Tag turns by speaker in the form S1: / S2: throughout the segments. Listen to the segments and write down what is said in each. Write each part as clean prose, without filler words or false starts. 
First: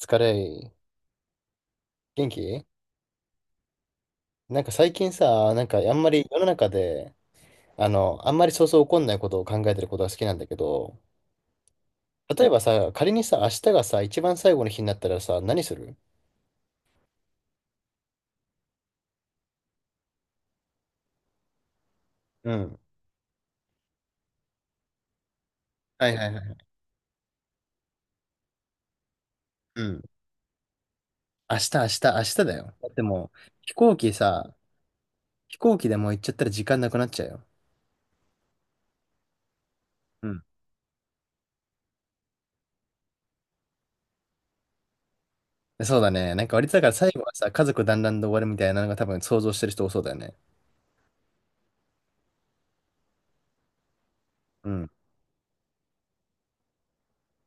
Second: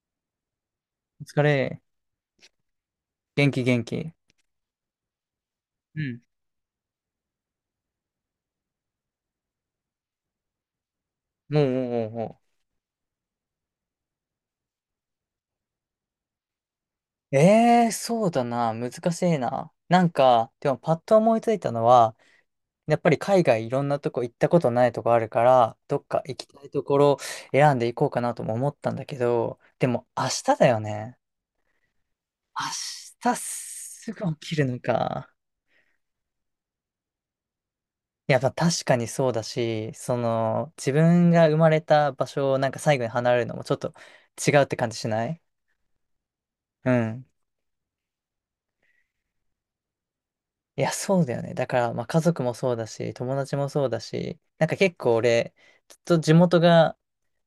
S1: 疲れ、
S2: お疲れ。
S1: 元気
S2: 元気元気。
S1: 最近さ、あ
S2: う
S1: んま
S2: ん。
S1: り世の中で、あんまり起こんないことを考えてることが好きなんだけど、
S2: もうもうも
S1: 例えばさ、仮にさ、明日がさ、一番最後の日になったらさ、何する？
S2: う。ええー、そうだな。難しいな。なんか、でもパッと思いついたのは、
S1: うん。
S2: やっぱり海外いろんなとこ行ったことないとこあるから、どっ
S1: はい
S2: か
S1: はい
S2: 行
S1: は
S2: きた
S1: い。
S2: いところ選んでいこうかなとも思ったんだけど、
S1: う
S2: で
S1: ん。
S2: も明日だよね。
S1: 明日、明日だよ。だっても
S2: 明日
S1: う、飛行機
S2: すぐ起
S1: さ、
S2: きるのか。
S1: 飛行機でもう行っちゃったら時間なくなっちゃうよ。
S2: いや、まあ確かにそうだし、そ
S1: うん。
S2: の、自分が生まれた場所をなんか最後に離れるのもちょっと違うって感じしない？
S1: そうだね。なんか割とだか
S2: う
S1: ら最後
S2: ん。
S1: はさ、家族団らんで終わるみたいなのが多分想像してる人多そうだよね。
S2: いや、そうだよね。だから、まあ、家族もそうだし、友達もそうだし、なん
S1: う
S2: か
S1: ん。
S2: 結構俺、ずっと地元が、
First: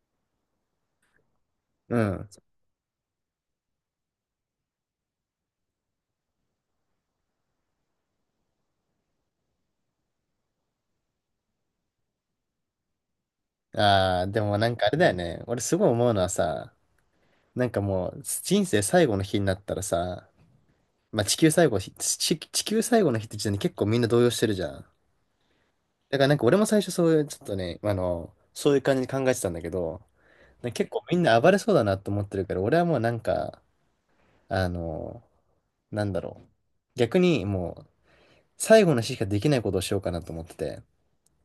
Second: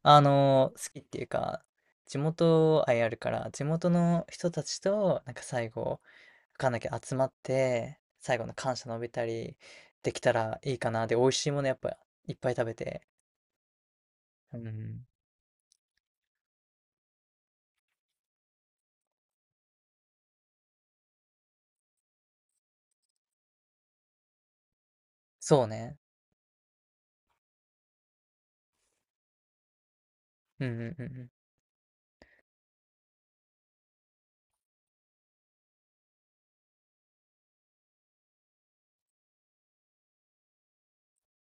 S2: 好きっていうか、
S1: う
S2: 地
S1: ん。
S2: 元愛あるから、地元の人たちと、なんか最後、わかんなきゃ集まって、最後の感謝述べたりできたらいいかな。で、美味しいものやっぱいっぱい食べて。
S1: ああ、でも
S2: う
S1: なんかあれ
S2: ん。
S1: だよね。俺すごい思うのはさ、なんかもう、人生最後の日になったらさ、まあ地球最後の日、地球最後の日って時点で結構みんな動揺してるじゃん。
S2: そうね。
S1: だからなんか俺も最初そういう、ちょっとね、そういう感じに考えてたんだけど、
S2: うん
S1: なんか
S2: う
S1: 結
S2: ん
S1: 構
S2: うんう
S1: みん
S2: ん。
S1: な暴れそうだなと思ってるから、俺はもうなんか、あの、なんだろう。逆にもう、最後の日しかできないことをしようかなと思ってて、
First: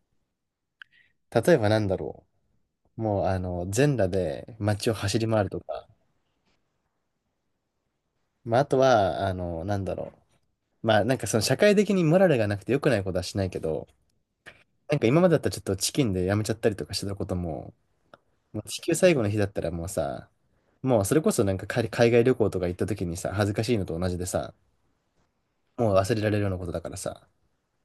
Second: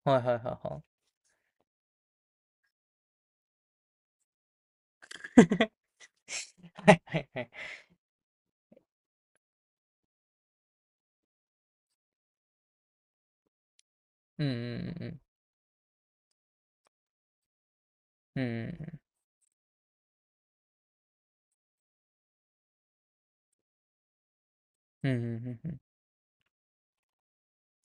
S2: はいはいはいはい。
S1: 例えばなんだろう。もう全裸で街を走り回るとか、
S2: はいはいはい。
S1: まああとは、なんだろう。まあなんかその社会的にモラルがなくて良くないことはしないけど、
S2: うん
S1: なん
S2: う
S1: か今
S2: ん
S1: までだったらちょっとチキンでやめちゃったりとかしてたことも、
S2: うん
S1: もう
S2: う
S1: 地球
S2: ん。
S1: 最後の日だったらもうさ、もうそれこそなんか海外旅行とか行った時にさ、恥ずかしいのと同じでさ、
S2: うんうんうんうん。うんうんうんうん。
S1: もう忘れられるようなことだからさ、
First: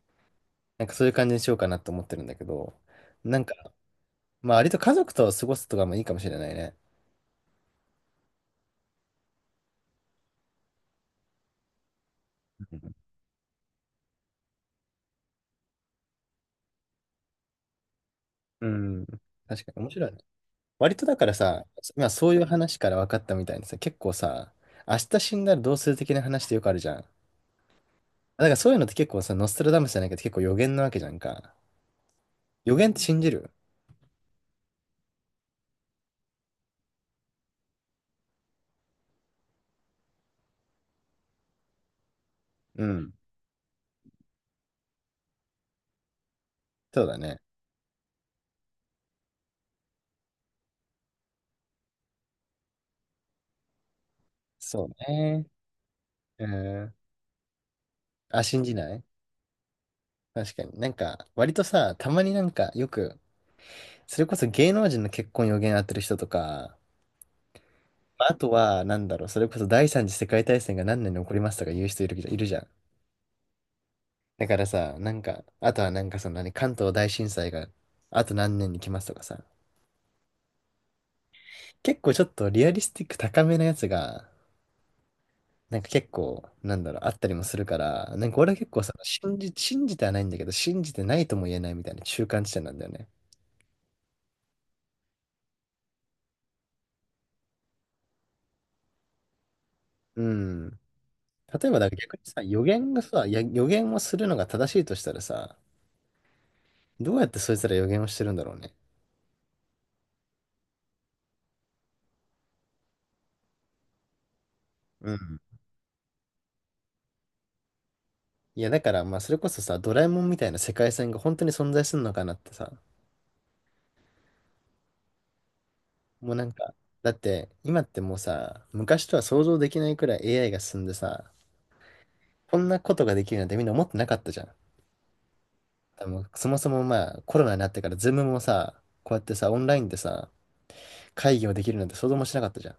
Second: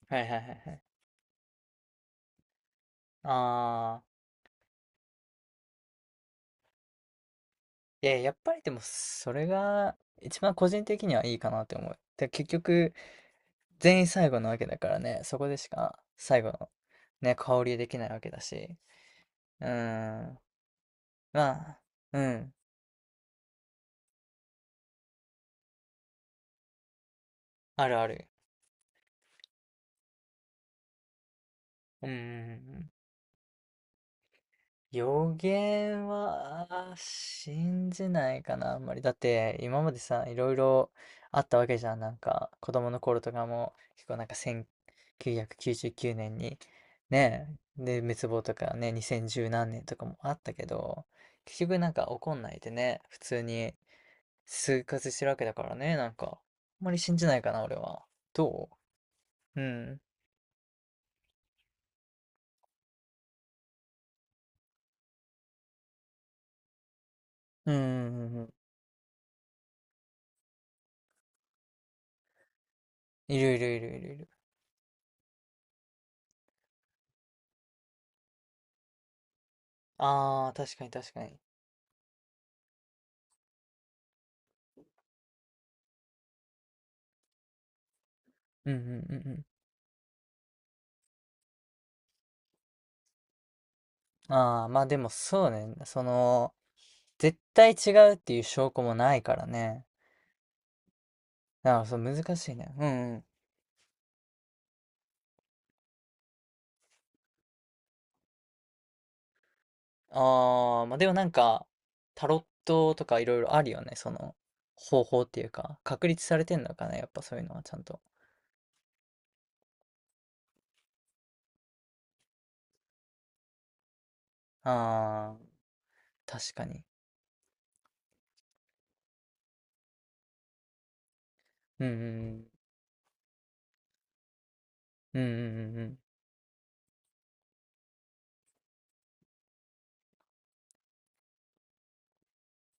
S2: はいはいはいはい。
S1: なんかそういう感じにしようかなと思ってるんだけど、なんか、
S2: ああ。
S1: まあ割と家族と過ごすとかもいいかもしれないね。
S2: いや、やっぱりでも、それが一番個人的にはいいかなって思う。で、結
S1: うん。
S2: 局、全員最後なわけだからね、そこでしか最後のね、香りできないわけだ
S1: う
S2: し。
S1: ん。確
S2: う
S1: かに面白いね。
S2: ーん、
S1: 割とだから
S2: ま
S1: さ、
S2: あ、
S1: 今
S2: う
S1: そういう
S2: ん、
S1: 話から分かったみたいにさ、結構さ、明日死んだらどうする的な話ってよくあるじゃん。
S2: あるある。
S1: だからそういうのって結構さ、ノストラダムスじゃないけど結構予言なわけじゃんか。
S2: うんうんう
S1: 予
S2: んう
S1: 言
S2: ん。
S1: って信じる？
S2: 予言は信じないかな、あんまり。だって今までさ、いろいろあったわけじゃん。なんか子
S1: う
S2: 供の
S1: ん。
S2: 頃とかも結構なんか1999年に
S1: そうだね。
S2: ねえ、で滅亡とかね、2010何年とかもあったけど、結局なんか起こんないでね、普通に生
S1: そう
S2: 活してるわけ
S1: ね。
S2: だからね、なんか
S1: う
S2: あんま
S1: ん。
S2: り信じないかな、俺は。
S1: あ、信
S2: ど
S1: じない？
S2: うん。
S1: 確かに。なんか、割とさ、たまになんかよく、それこそ芸能人の結婚予言当てる人とか、
S2: うんうん
S1: まあ
S2: うんう
S1: と
S2: ん。
S1: は、なんだろう、それこそ第三次世界大戦が何年に起こりますとか言う人いるじゃん。
S2: いるいるいるいるいる。
S1: だからさ、なんか、あとはなんかその何、関東大震災があと何年に来ますとかさ、
S2: ああ、確かに確かに。
S1: 結構ちょっとリアリスティック高めのやつが、なんか結構、なんだろう、あったりもするから、なんか俺は結
S2: うんう
S1: 構
S2: んうん
S1: さ、
S2: うん。
S1: 信じてはないんだけど、信じてないとも言えないみたいな中間地点なんだよね。
S2: ああ、まあでもそうね。その、絶対違うっていう証拠もないからね。
S1: うん。例えば、
S2: ああ、
S1: だか
S2: そう、
S1: ら
S2: 難
S1: 逆にさ、
S2: しい
S1: 予
S2: ね。う
S1: 言が
S2: んうん。
S1: さ、予言をするのが正しいとしたらさ、どうやってそいつら予言をしてるんだろうね。
S2: ああ、まあでもなんか、タロットとかいろいろあるよね。その、方
S1: う
S2: 法っ
S1: ん。
S2: ていうか、確立されてんのかな。やっぱそういうのはちゃんと。
S1: いや、だから、まあ、それこそさ、ドラえもんみたいな世界線が本当に存在するのかなってさ、
S2: ああ、
S1: もうなん
S2: 確か
S1: か、
S2: に。
S1: だって、今ってもうさ、昔とは想像できないくらい AI が進んでさ、
S2: うんうん
S1: こんなことができるなんてみんな思ってなかったじゃん。
S2: うん。うんうんうんうん。
S1: でもそもそもまあコロナになってからズームもさ、こうやってさ、オンラインでさ、会議をできるなんて想像もしなかったじゃん。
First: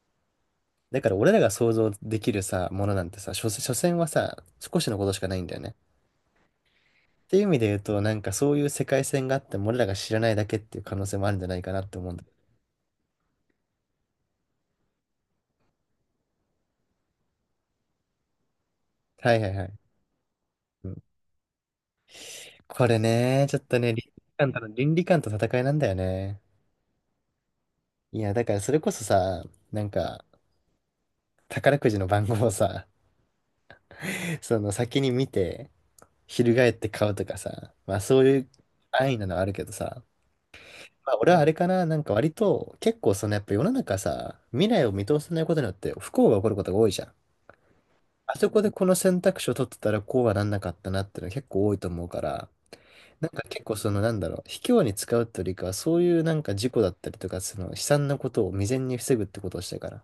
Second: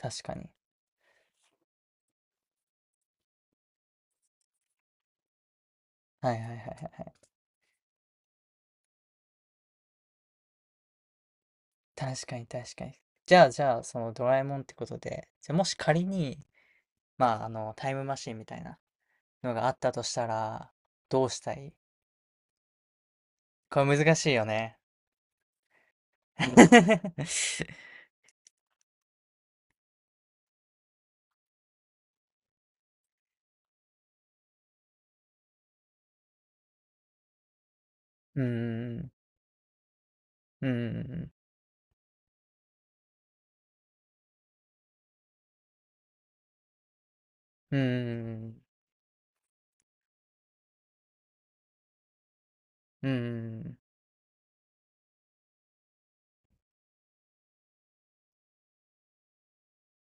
S2: 確かに。
S1: だから俺らが想像できるさ、ものなんてさ、所詮はさ、少しのことしかないんだよね。
S2: はいはいはいはいはい。
S1: っていう意味で言うと、なんかそういう世界線があっても俺らが知らないだけっていう可能性もあるんじゃないかなって思うんだ。
S2: 確かに確かに。じゃあ、そのドラえもんってことで、じゃあもし仮に、まああの、タイムマシンみたいな
S1: はいは
S2: の
S1: いは
S2: があ
S1: い。
S2: ったとしたら、
S1: うん、
S2: どうしたい？
S1: これね、ちょっと
S2: こ
S1: ね、
S2: れ難しいよね。
S1: 倫理観と戦いなんだよね。いや、だからそれこそさ、なんか、宝くじの番号をさ、その先に見て、翻って買うとかさ、まあそうい
S2: うー
S1: う安
S2: ん、
S1: 易なのはあるけどさ、
S2: うー
S1: まあ
S2: ん、
S1: 俺はあれかな、なんか割と結構そのやっぱ世の中さ、未来を見通せないことによって不幸が起こることが多いじゃん。
S2: うー
S1: あそ
S2: ん、
S1: こでこの選択肢を取ってたらこうはなんなかったなっていうのは結構多いと思うから、
S2: うー
S1: なんか結構
S2: ん。
S1: そのなんだろう、卑怯に使うってよりかはそういうなんか事故だったりとか、その悲惨なことを未然に防ぐってことをしたいから。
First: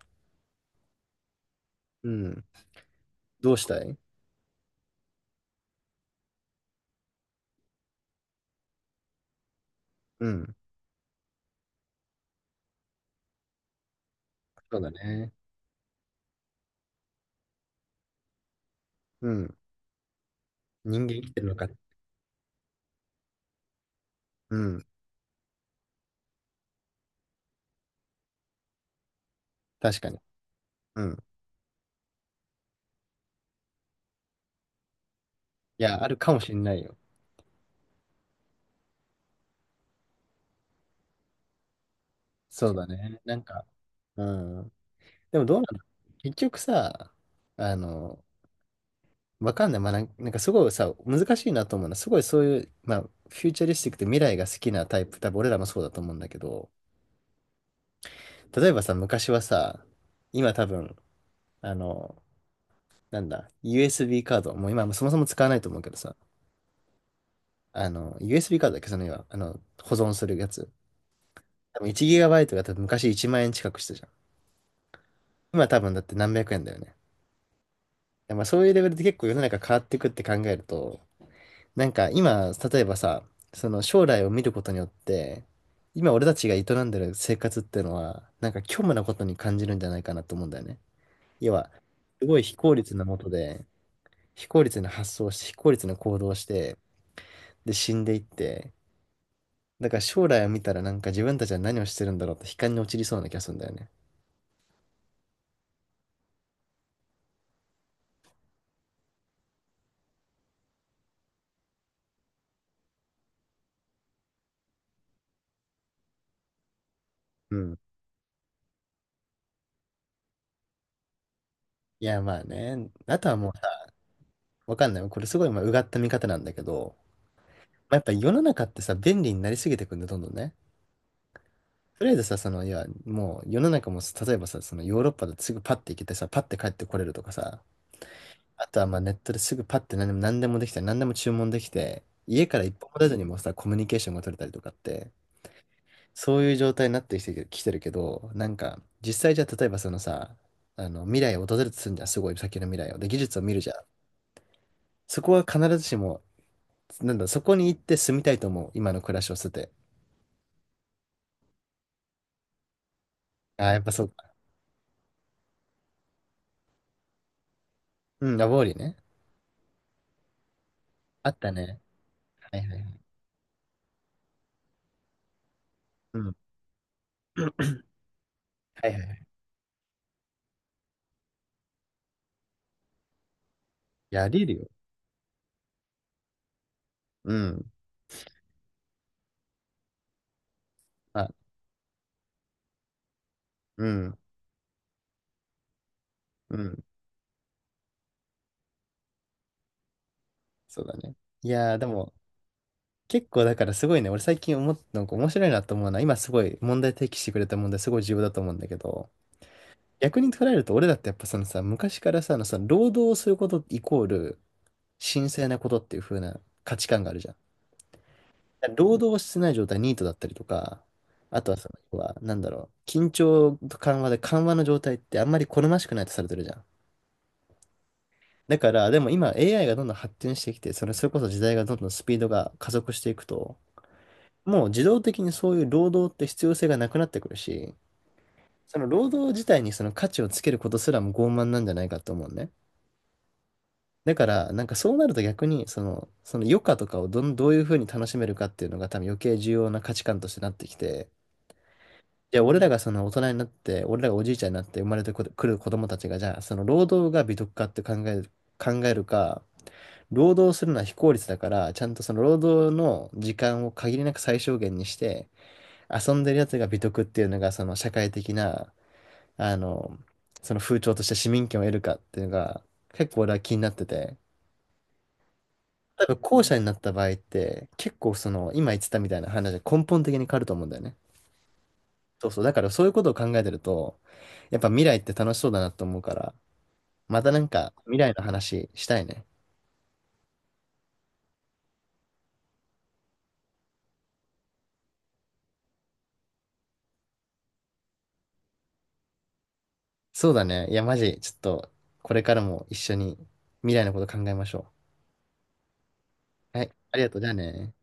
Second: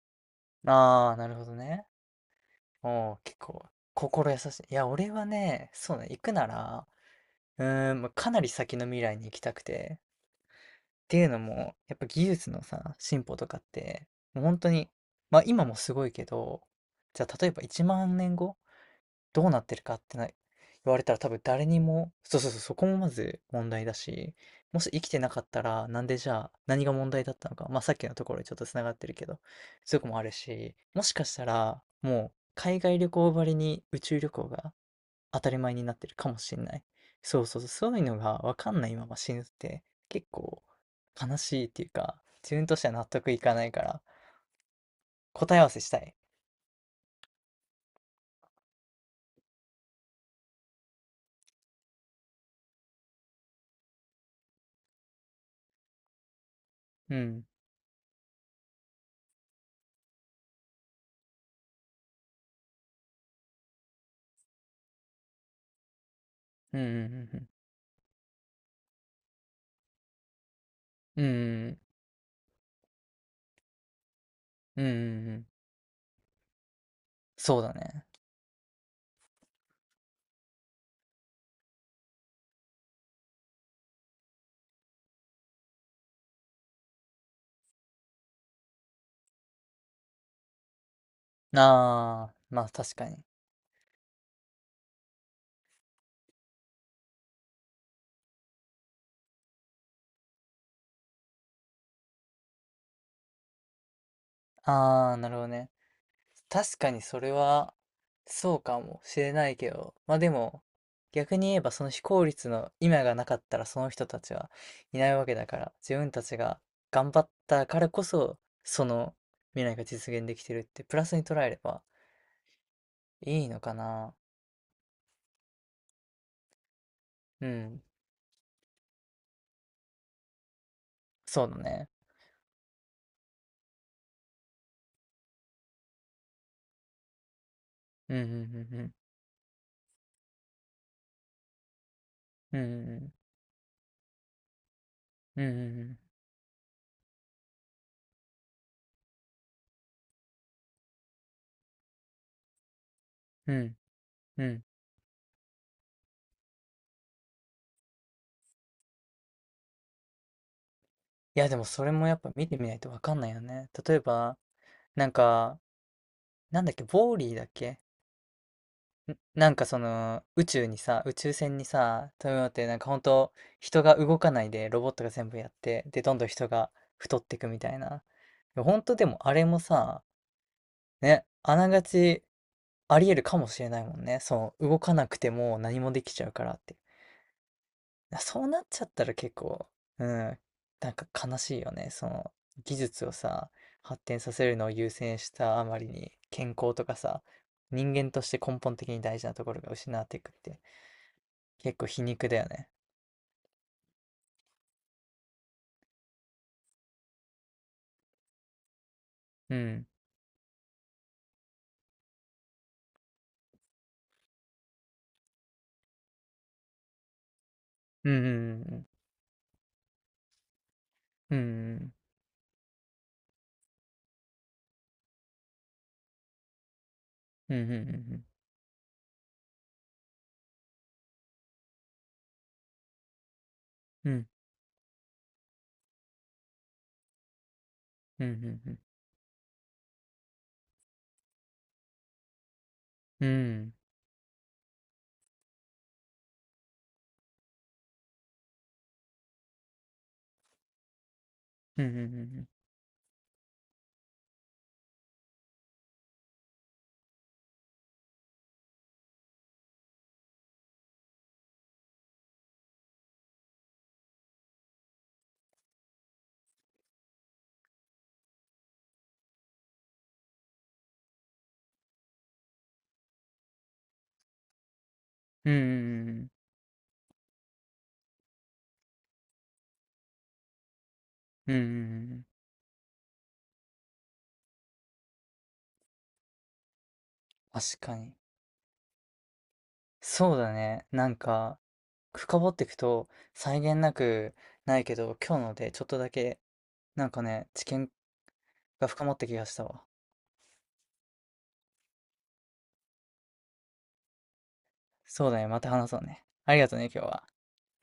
S2: ああ、なるほどね。
S1: うん。
S2: おお、結
S1: どうし
S2: 構、
S1: たい？
S2: 心優しい。いや、俺はね、そうね、行くなら、うーん、まあかなり先の未来に行きたくて。っ
S1: うん。
S2: ていうのも、やっぱ技術のさ、進歩とかって、もう本当
S1: そう
S2: に、
S1: だね。
S2: まあ今もすごいけど、じゃあ例えば1万年後
S1: う
S2: どう
S1: ん。
S2: なってるかってな言われ
S1: 人
S2: た
S1: 間
S2: ら
S1: 生
S2: 多
S1: きて
S2: 分
S1: るのか。
S2: 誰にも、そうそうそう、そこもまず問題だし、
S1: う
S2: も
S1: ん。
S2: し生きてなかったら、なんでじゃあ何が問題だったのか、まあさっきのところにちょっとつながってるけど、そうい
S1: 確
S2: うとこと
S1: かに。
S2: もあるし、も
S1: う
S2: しか
S1: ん。
S2: したらもう海外旅行ばりに宇宙旅行が当たり前
S1: い
S2: になっ
S1: や、あ
S2: てる
S1: る
S2: か
S1: かも
S2: も
S1: しれ
S2: しん
S1: な
S2: な
S1: い
S2: い。
S1: よ。
S2: そうそうそう、そういうのがわかんないまま死ぬって結構悲しいっていうか、自分
S1: そう
S2: とし
S1: だ
S2: ては納
S1: ね。
S2: 得
S1: な
S2: い
S1: ん
S2: か
S1: か、
S2: ないから
S1: うん。でも
S2: 答
S1: どう
S2: え
S1: な
S2: 合わ
S1: の？
S2: せしたい。
S1: 結局さ、あの、わかんない。まあ、なんなんかすごいさ、難しいなと思うのは、すごいそういう、まあ、フューチャリスティックで未来が好きなタイプ、多分俺らもそうだと思うんだけど、
S2: うん。
S1: 例えばさ、昔はさ、今多分、あの、なんだ、USB カード、もう今もそもそも使わないと思うけどさ、
S2: うんうん
S1: USB カードだっけ、その今、保存するやつ。
S2: うんうん。う
S1: 多
S2: ん
S1: 分 1GB が多分昔1万円近くしたじゃん。
S2: うんうんうんうん。
S1: 今多分だって何百円だよね。
S2: そうだね。
S1: まあそういうレベルで結構世の中変わっていくって考えると、なんか今、例えばさ、その将来を見ることによって、今俺たちが営んでる生活っていうのは、なんか虚無なことに感じるんじゃないかなと思うんだよね。要は、す
S2: ああ、
S1: ごい非
S2: まあ
S1: 効
S2: 確
S1: 率な
S2: か
S1: も
S2: に。
S1: とで、非効率な発想をして、非効率な行動をして、で死んでいって、だから将来を見たらなんか自分たちは何をしてるんだろうって悲観に陥りそうな気がするんだよね。
S2: ああ、なるほどね。確かにそれは、そうかもしれないけど、まあでも、逆に言えばその非効率の今がなかったらその人たちはいないわけだから、自分たちが頑張っ
S1: う
S2: た
S1: ん。
S2: からこそ、その未来が実現できてるって、プラスに捉えれば
S1: いやまあね、あとは
S2: いい
S1: もう
S2: の
S1: さ、
S2: かな。
S1: わかんない。これすごいまあうがった見方なんだけど、
S2: うん、
S1: まあやっぱ世の中ってさ、便利になりすぎてくんだ、どんどんね。
S2: そうだね。
S1: とりあえずさ、いや、もう世の中も、例えばさ、そのヨーロッパだとすぐパッて行けてさ、パッて帰ってこれるとかさ、
S2: う
S1: あとは
S2: ん、
S1: まあネットですぐパッて何でもできて、何でも注文できて、家
S2: う
S1: か
S2: ん、
S1: ら
S2: う
S1: 一
S2: ん、
S1: 歩
S2: う
S1: も出
S2: ん、
S1: ずにもさ、コミュニケーションが取れたりとかって、
S2: うん、うん、
S1: そういう状態になってきてるけど、なんか、実際じゃあ例えばそのさ、未来を訪れるとするんじゃん、すごい先の未来を。で、技術を
S2: う
S1: 見
S2: ん、
S1: る
S2: うん、う
S1: じゃ
S2: ん。
S1: ん。
S2: うんうん。
S1: そこは必ずしも、なんだ、そこに行って住みたいと思う、今の暮らしを捨てて。
S2: いや、でもそれもやっぱ見てみないとわかんないよ
S1: あ
S2: ね。
S1: あ、やっぱ
S2: 例え
S1: そうか。
S2: ば、なんか、なんだっけ、ウォーリーだっけ？
S1: うん、ラボーリーね。
S2: なんかその、宇宙にさ、宇
S1: あ
S2: 宙
S1: った
S2: 船に
S1: ね。
S2: さ、飛び乗っ
S1: はい
S2: て、
S1: は
S2: なん
S1: いは
S2: か
S1: い。
S2: 本当人が動かないで、ロボットが全部やって、で、ど
S1: う
S2: んどん
S1: ん。
S2: 人が太っていくみたいな。本
S1: はい
S2: 当
S1: はい
S2: で
S1: は
S2: も
S1: い。
S2: あれもさ、ね、あながちありえるかもしれないもんね。
S1: やれ
S2: そ
S1: る
S2: う、
S1: よ。
S2: 動かなくても何もできちゃうからって。
S1: うん。
S2: そうなっちゃったら結構、うん、なんか
S1: まあ、
S2: 悲しいよね。その技術をさ、
S1: う
S2: 発
S1: ん。
S2: 展させるのを優先したあまりに健
S1: う
S2: 康
S1: ん。
S2: とかさ、人間として根本的に大事なところが失われていくって
S1: そうだね。いや
S2: 結
S1: ー、で
S2: 構皮
S1: も、
S2: 肉だよね。
S1: 結構だからすごいね、俺最近思っなんか面白いなと思うのは、今すごい問題提起してくれた問題すごい重要だと思うんだけど、
S2: うん。
S1: 逆に捉えると俺だってやっぱそのさ、昔からさ、あのさ、労働をすることイコール神聖なことっていう風な価値観があるじゃん。
S2: うんうん
S1: 労働をしてない状態、ニートだったりとか、
S2: う
S1: あとはその、
S2: ん
S1: 要は、なんだろう、緊張と緩和で緩和の状態ってあんまり好ましくないとされてるじゃん。
S2: うんうんうんうん
S1: だから、でも今 AI がどんどん発展してきて、それこそ時代がどんどんスピードが加速していくと、
S2: うん
S1: もう自動的にそういう労働って必要性がなくなってくるし、
S2: う
S1: そ
S2: ん
S1: の労働自体にその価値をつけることすらも傲慢なんじゃないかと思うね。
S2: うん
S1: だから、なんかそうなると逆に、その余暇とかをどういうふうに楽しめるかっていうのが多分余計重要な価値観としてなってきて、
S2: うんうんう
S1: じゃあ
S2: ん
S1: 俺らがその大人になって、俺らがおじいちゃんになって生まれてくる子供たちが、じゃあその労働が美徳かって考えるか、労働するのは非効率だから、ちゃんとその労働の時間を限りなく最小限にして、遊んでるやつが美徳っていうのが、その社会的な、あの、その風潮として市民権を得るかっていうのが、結構俺は気になってて、
S2: うんう
S1: 多
S2: んう
S1: 分
S2: ん
S1: 後者になった場合って、結構その、今言ってたみたいな話が根本的に変わると思うんだよね。
S2: うんうんうんうんうんうんうんうんうん。
S1: そうそう。だからそういうことを考えてると、やっぱ未来って楽しそうだなと思うから、またなんか
S2: 確か
S1: 未来
S2: に。
S1: の話したいね。
S2: そうだね。なんか、深掘っていくと、際限なくないけど、今日のでちょっとだけ、なんかね、知見が深まった気がしたわ。
S1: そうだね。いや、マジ、ちょっと、これからも一緒に未来のこと考えましょ
S2: そうだね、また話そうね。あ
S1: う。
S2: り
S1: は
S2: が
S1: い、
S2: とうね、
S1: あり
S2: 今日
S1: がとう。
S2: は。
S1: じゃあね。